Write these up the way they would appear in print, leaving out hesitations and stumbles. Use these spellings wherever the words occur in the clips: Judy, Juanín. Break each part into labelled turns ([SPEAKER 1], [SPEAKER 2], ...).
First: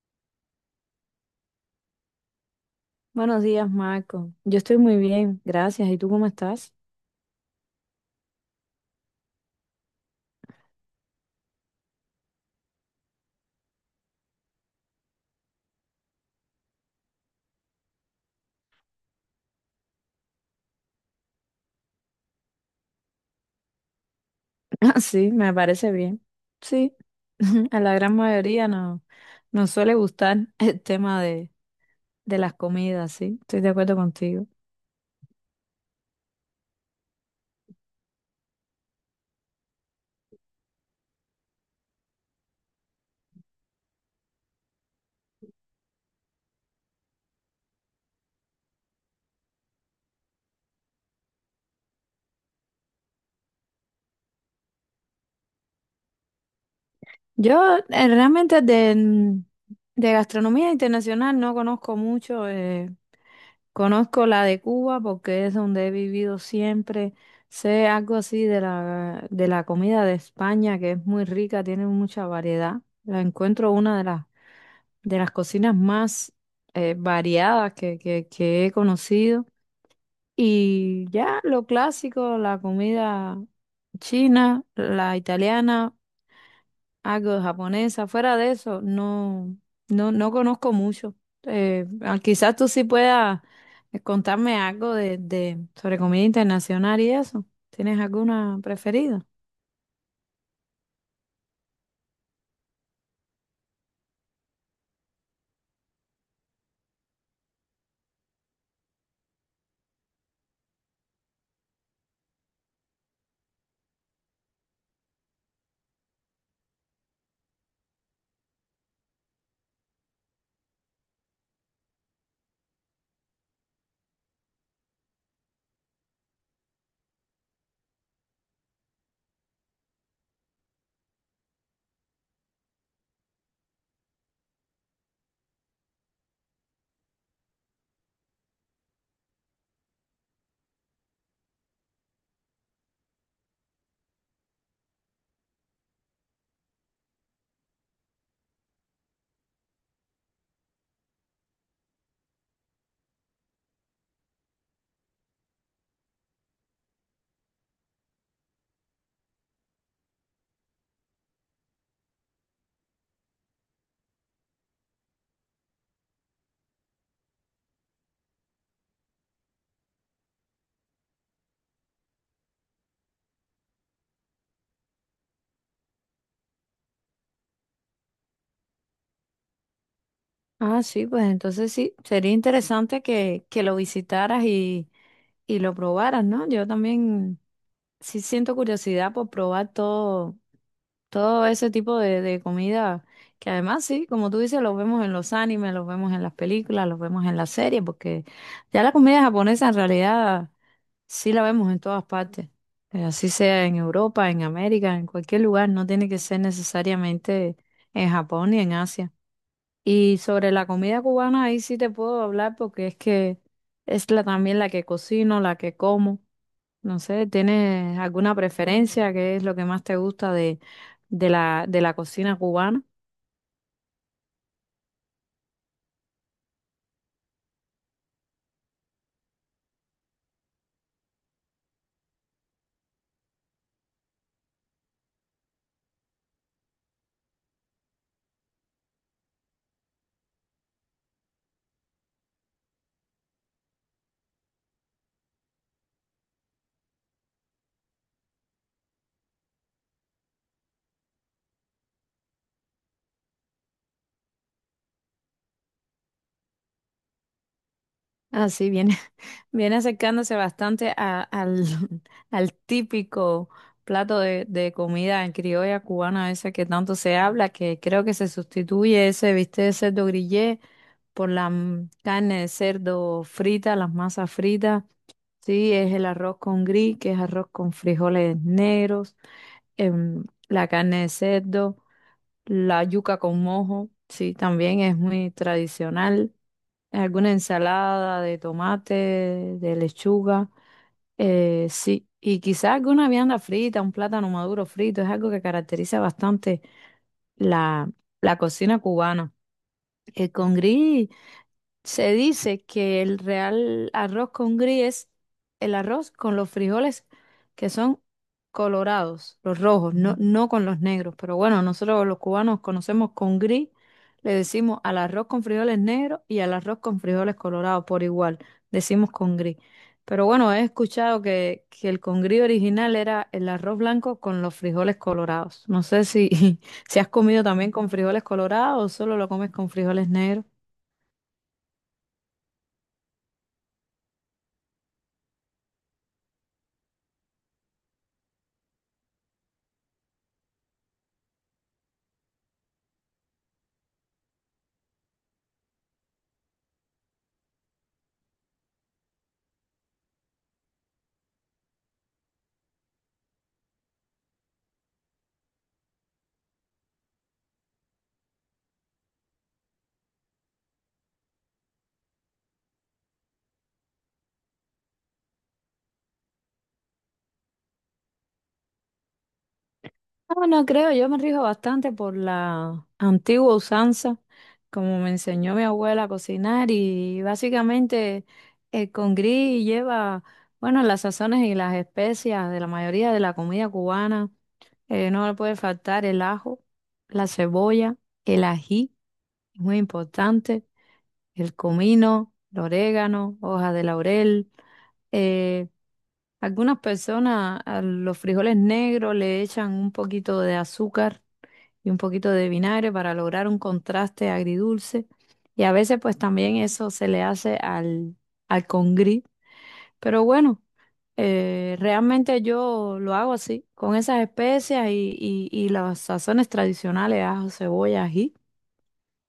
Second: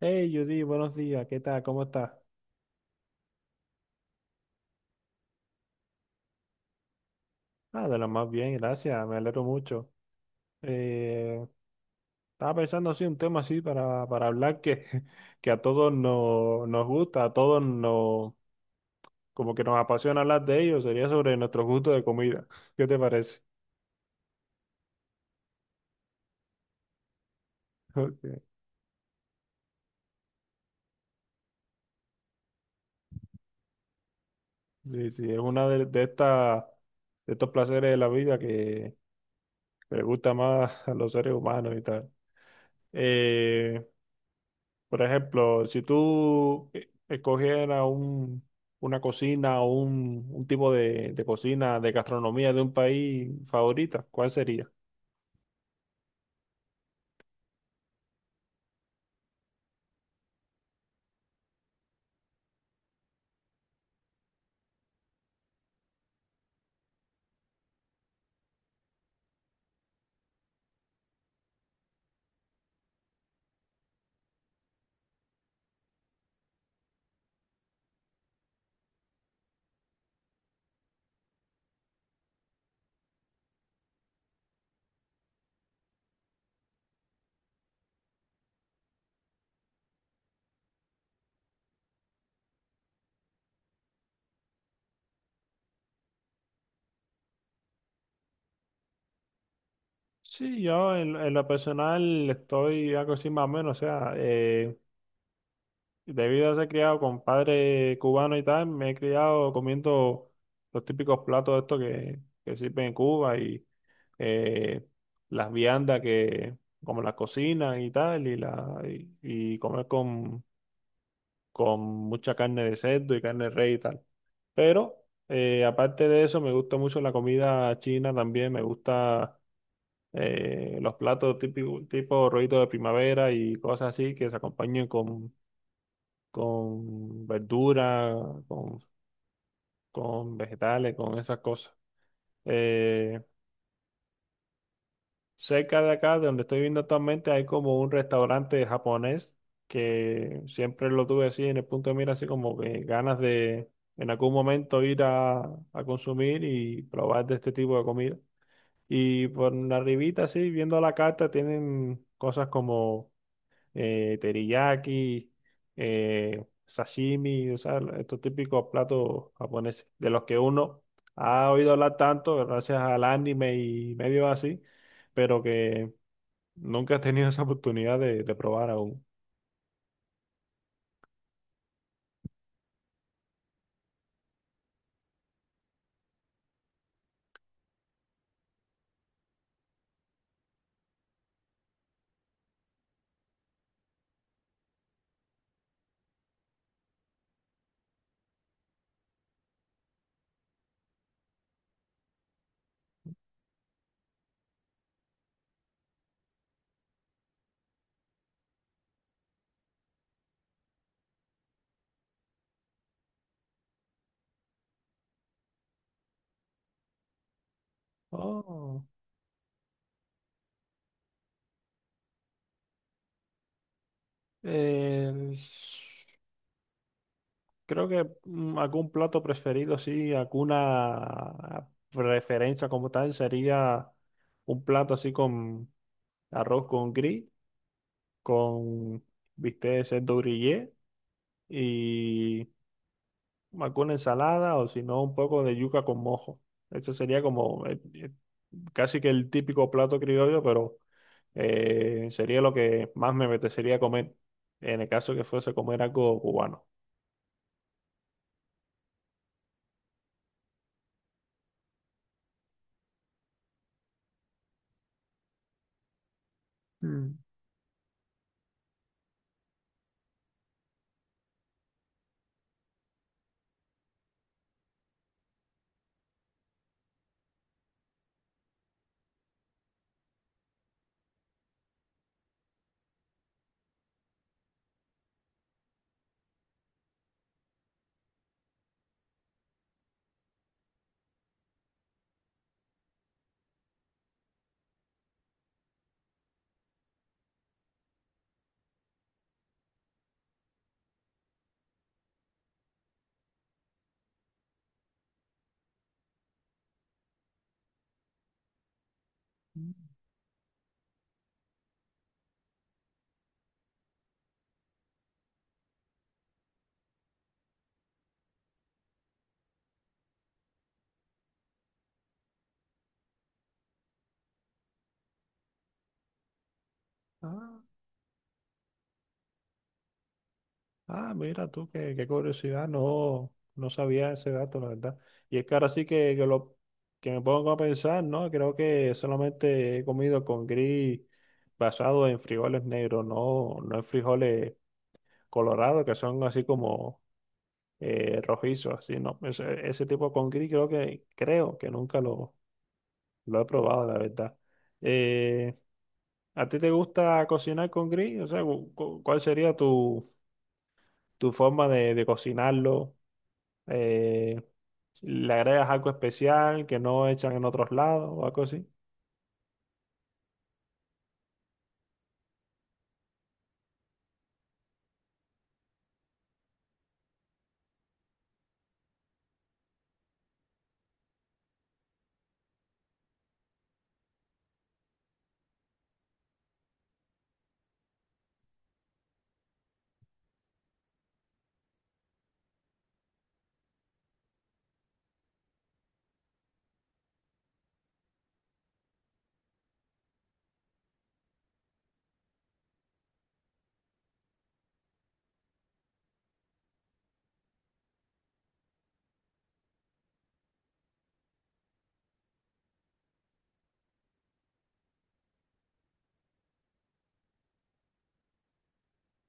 [SPEAKER 1] Hey Judy, buenos días, ¿qué tal? ¿Cómo estás?
[SPEAKER 2] Buenos días, Marco. Yo estoy muy bien, gracias. ¿Y tú cómo estás?
[SPEAKER 1] Ah, de lo más bien, gracias, me alegro mucho. Eh, estaba pensando así un tema así para hablar que que a todos nos gusta, a todos nos como que nos apasiona hablar de ello, sería sobre nuestros gustos de comida. ¿Qué te parece?
[SPEAKER 2] Ah, sí, me parece bien. Sí, a la gran
[SPEAKER 1] Ok.
[SPEAKER 2] mayoría no nos suele gustar el tema de las comidas. Sí, estoy de acuerdo contigo.
[SPEAKER 1] Sí, sí, es una de estas de estos placeres de la vida que le gusta más a los seres humanos y tal. Eh, Por ejemplo, si tú una cocina o un tipo de cocina, de gastronomía de un país favorita, ¿cuál sería?
[SPEAKER 2] Yo realmente de gastronomía internacional no conozco mucho. Conozco la de Cuba porque es donde he vivido siempre. Sé algo así de de la comida de España, que es muy rica, tiene mucha variedad. La encuentro una de de las cocinas más variadas que he conocido. Y ya lo clásico, la comida china, la italiana, algo de japonesa. Fuera de eso, no conozco mucho. Quizás tú sí puedas contarme algo de sobre comida internacional y eso. ¿Tienes alguna preferida?
[SPEAKER 1] Sí, yo en lo personal estoy algo así más o menos, o sea, debido a ser criado con padre cubano y tal, me he criado comiendo los típicos platos estos que sirven en Cuba y eh, las viandas que como las cocinan y tal, y comer con mucha carne de cerdo y carne de res y tal. Pero aparte de eso, me gusta mucho la comida china también, me gusta tipo rollito de primavera y cosas así que se acompañen con verdura, con, con vegetales, con esas cosas. Eh, Cerca de acá, de donde estoy viendo actualmente, hay como un restaurante japonés que siempre lo tuve así en el punto de mira, así como que ganas de en algún momento ir a consumir y probar de este tipo de comida. Y por la arribita, así, viendo la carta, tienen cosas como teriyaki, sashimi, o sea, estos típicos platos japoneses, de los que uno ha oído hablar tanto gracias al anime y medio así pero que nunca has tenido esa oportunidad de probar aún.
[SPEAKER 2] Ah, sí, pues entonces sí, sería interesante que lo visitaras y lo probaras, ¿no? Yo también sí siento curiosidad por probar todo ese tipo de comida, que además sí, como tú dices, los vemos en los animes, los vemos en las películas, los vemos en las series, porque ya la comida japonesa en realidad sí la vemos en todas partes. Así sea en Europa, en América, en cualquier lugar, no tiene que ser necesariamente en Japón ni en Asia. Y sobre la comida cubana, ahí sí te puedo hablar, porque es que es también la que cocino, la que como. No sé, ¿tienes alguna
[SPEAKER 1] Oh,
[SPEAKER 2] preferencia? ¿Qué es lo que más te gusta de de la cocina cubana?
[SPEAKER 1] eh, s- creo que algún plato preferido, sí, alguna preferencia como tal sería un plato así con arroz con gris, con bistec de cerdo grillé y alguna ensalada o si no un poco de yuca con mojo. Eso sería como casi que el típico plato criollo, pero sería lo que más me apetecería comer en el caso que fuese comer algo cubano.
[SPEAKER 2] Ah, sí, viene, viene acercándose bastante al, al típico plato de comida criolla cubana, ese que tanto se
[SPEAKER 1] Mm.
[SPEAKER 2] habla, que creo que se sustituye ese bistec de cerdo grillé por la carne de cerdo frita, las masas fritas. Sí, es el arroz con gris, que es arroz con frijoles negros, la carne de cerdo, la yuca con mojo, sí, también es muy tradicional. Alguna ensalada de tomate, de lechuga, sí, y quizás alguna vianda frita, un plátano maduro frito, es algo que caracteriza bastante la, la cocina cubana. El con gris. Se dice que el real arroz con gris es el arroz con los frijoles que son colorados, los rojos, no con los negros. Pero bueno, nosotros los cubanos conocemos con gris, le decimos al arroz con frijoles negros y al arroz con frijoles colorados por igual, decimos con gris. Pero bueno, he escuchado que el con gris original era el arroz blanco con los frijoles colorados. No sé si, si has comido
[SPEAKER 1] Ah,
[SPEAKER 2] también con frijoles colorados o solo lo comes con frijoles negros.
[SPEAKER 1] ah, mira tú, qué curiosidad, no, no sabía ese dato, la verdad. Y es que ahora sí que me pongo a pensar, ¿no? Creo que solamente he comido con gris basado en frijoles negros, no en frijoles colorados, que son así como rojizos, así, ¿no? Ese tipo con gris creo que nunca lo lo he probado, la verdad. Eh, ¿A ti te gusta cocinar con grill? O sea, ¿cuál sería tu forma de cocinarlo? Eh, ¿Le agregas algo especial que no echan en otros lados o algo así?
[SPEAKER 2] No, no creo, yo me rijo bastante por la antigua usanza, como me enseñó mi abuela a cocinar, y básicamente el congrí lleva, bueno, las sazones y las especias de la mayoría de la comida cubana. No le puede faltar el ajo, la cebolla, el ají, muy importante, el comino, el orégano, hoja de laurel. Eh, Algunas personas a los frijoles negros le echan un poquito de azúcar y un poquito de vinagre para lograr un contraste agridulce. Y a veces pues también eso se le hace al congrí. Pero bueno, realmente yo lo hago así, con esas especias y las sazones tradicionales, ajo, cebolla, ají.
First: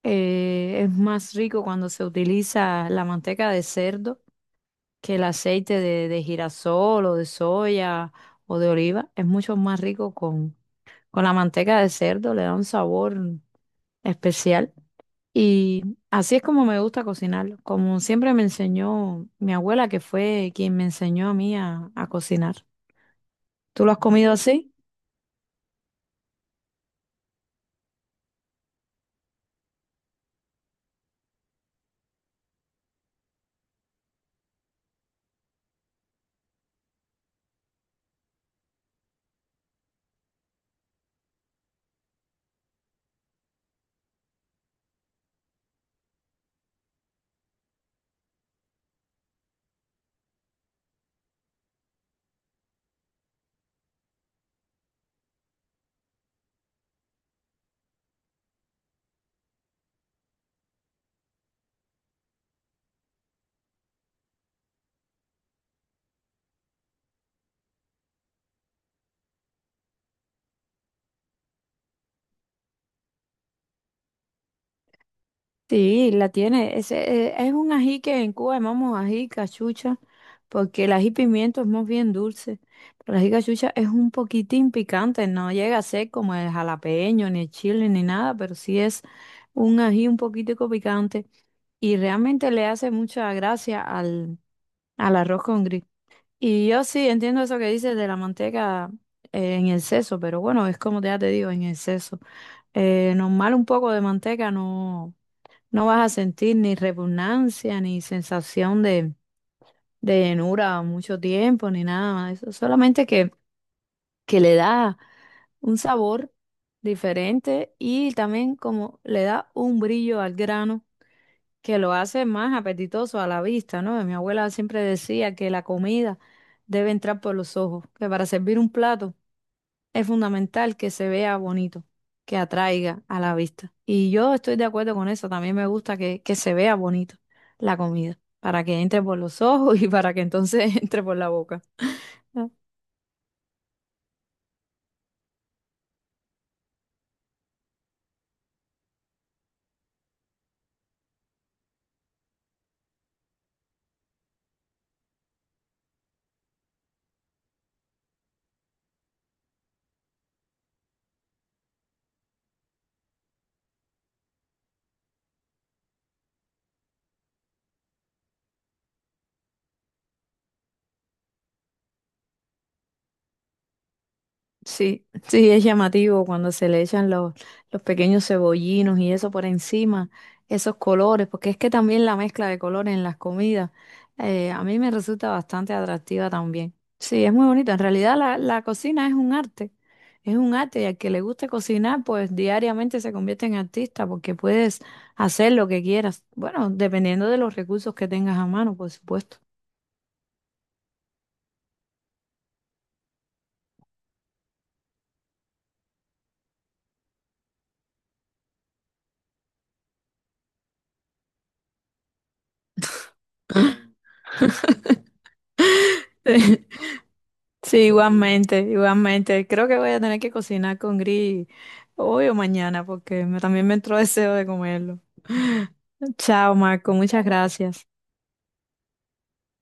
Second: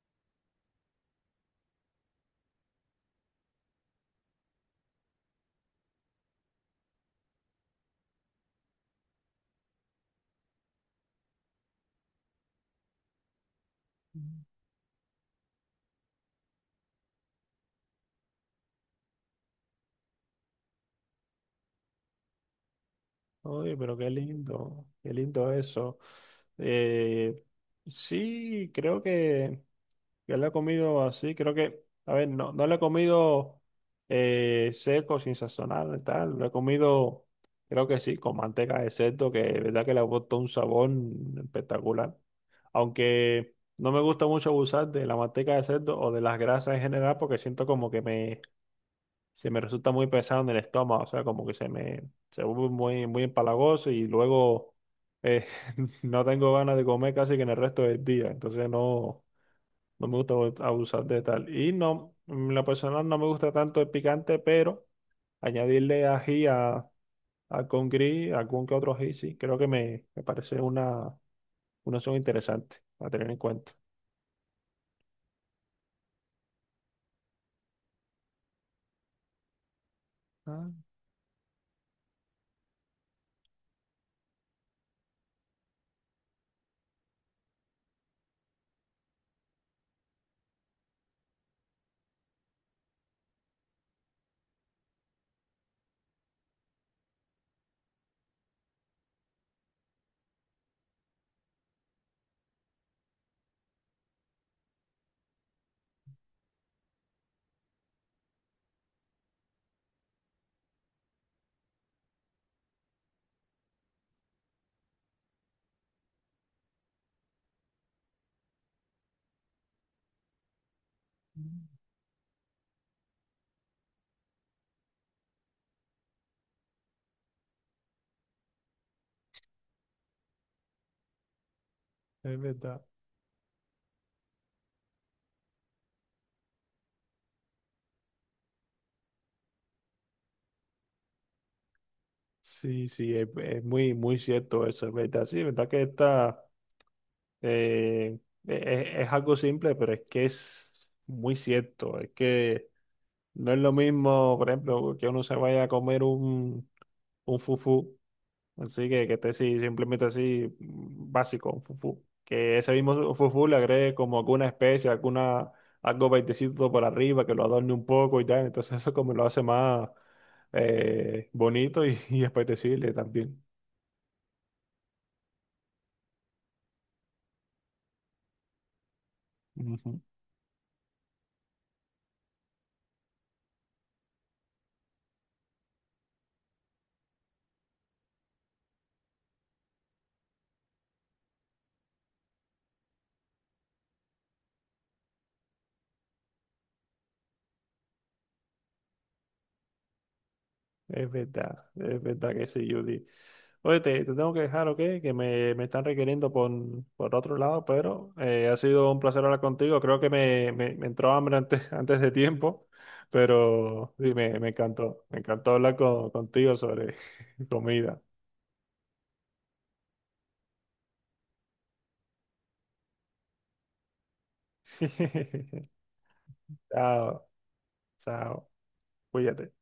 [SPEAKER 2] Es más rico cuando se utiliza la manteca de cerdo que el aceite de girasol o de soya o de oliva. Es mucho más rico con la manteca de cerdo, le da un sabor especial. Y así es como me gusta cocinarlo, como siempre me enseñó mi abuela, que fue quien me enseñó a mí a cocinar.
[SPEAKER 1] Oye,
[SPEAKER 2] ¿Tú lo
[SPEAKER 1] pero
[SPEAKER 2] has comido así?
[SPEAKER 1] qué lindo eso. Eh, sí, creo que... Yo lo he comido así, creo que, a ver, no lo he comido seco, sin sazonar y tal. Lo he comido, creo que sí, con manteca de cerdo, que de verdad que le aporta un sabor espectacular. Aunque no me gusta mucho abusar de la manteca de cerdo o de las grasas en general, porque siento como que se me resulta muy pesado en el estómago, o sea, como que se vuelve muy empalagoso y luego eh, no tengo ganas de comer casi que en el resto del día. Entonces no. No me gusta abusar de tal. Y no, en lo personal no me gusta tanto el picante, pero añadirle ají a con gris, algún que otro ají, sí, creo que me parece una opción interesante a tener en cuenta.
[SPEAKER 2] Sí, la tiene. Ese, es un ají que en Cuba llamamos ají cachucha,
[SPEAKER 1] Ah,
[SPEAKER 2] porque el ají pimiento es más bien dulce, pero el ají cachucha es un poquitín picante, no llega a ser como el jalapeño, ni el chile, ni nada, pero sí es un ají un poquitico picante y realmente le hace mucha gracia al, al arroz con. Y yo sí entiendo eso que dices de la manteca en exceso, pero bueno, es como ya te digo, en exceso. Normal, un poco de manteca no, no vas a sentir ni repugnancia, ni sensación de llenura mucho tiempo, ni nada más de eso. Solamente que le da un sabor diferente, y también como le da un brillo al grano que lo hace más apetitoso a la vista, ¿no? Mi abuela siempre decía que la comida debe entrar por los ojos, que para servir un plato es fundamental que se vea bonito, que
[SPEAKER 1] es verdad.
[SPEAKER 2] atraiga a la vista. Y yo estoy de acuerdo con eso, también me gusta que se vea bonito la comida, para que entre por los ojos y para que entonces entre por la boca.
[SPEAKER 1] Sí, sí, es muy, muy cierto eso, es verdad. Sí, es verdad que esta eh, es algo simple, pero es que es muy cierto. Es que no es lo mismo, por ejemplo, que uno se vaya a comer un fufú así que esté así, simplemente así, mm, básico, fufu. Que ese mismo fufu le agregue como alguna especie, alguna, algo baitecito por arriba, que lo adorne un poco y tal. Entonces eso como lo hace más bonito y y apetecible también.
[SPEAKER 2] Sí, sí, es llamativo cuando se le echan los pequeños cebollinos y eso por encima, esos colores, porque es que también la mezcla de colores en las comidas, a mí me resulta bastante atractiva también. Sí, es muy bonito. En realidad la, la cocina es un arte, es un arte, y al que le guste cocinar, pues diariamente se convierte en artista porque puedes hacer lo que quieras. Bueno, dependiendo de los recursos que tengas a mano, por supuesto.
[SPEAKER 1] Es verdad que sí, Judy. Oye, te tengo que dejar, ¿ok? Que me están requiriendo por otro lado, pero ha sido un placer hablar contigo. Creo que me entró hambre antes, antes de tiempo, pero sí, me encantó. Me encantó hablar contigo sobre
[SPEAKER 2] Sí,
[SPEAKER 1] comida.
[SPEAKER 2] igualmente, igualmente. Creo que voy a tener que cocinar con gris hoy o mañana, porque me- también me entró deseo de comerlo. Chao, Marco, muchas
[SPEAKER 1] Chao,
[SPEAKER 2] gracias.
[SPEAKER 1] chao, cuídate.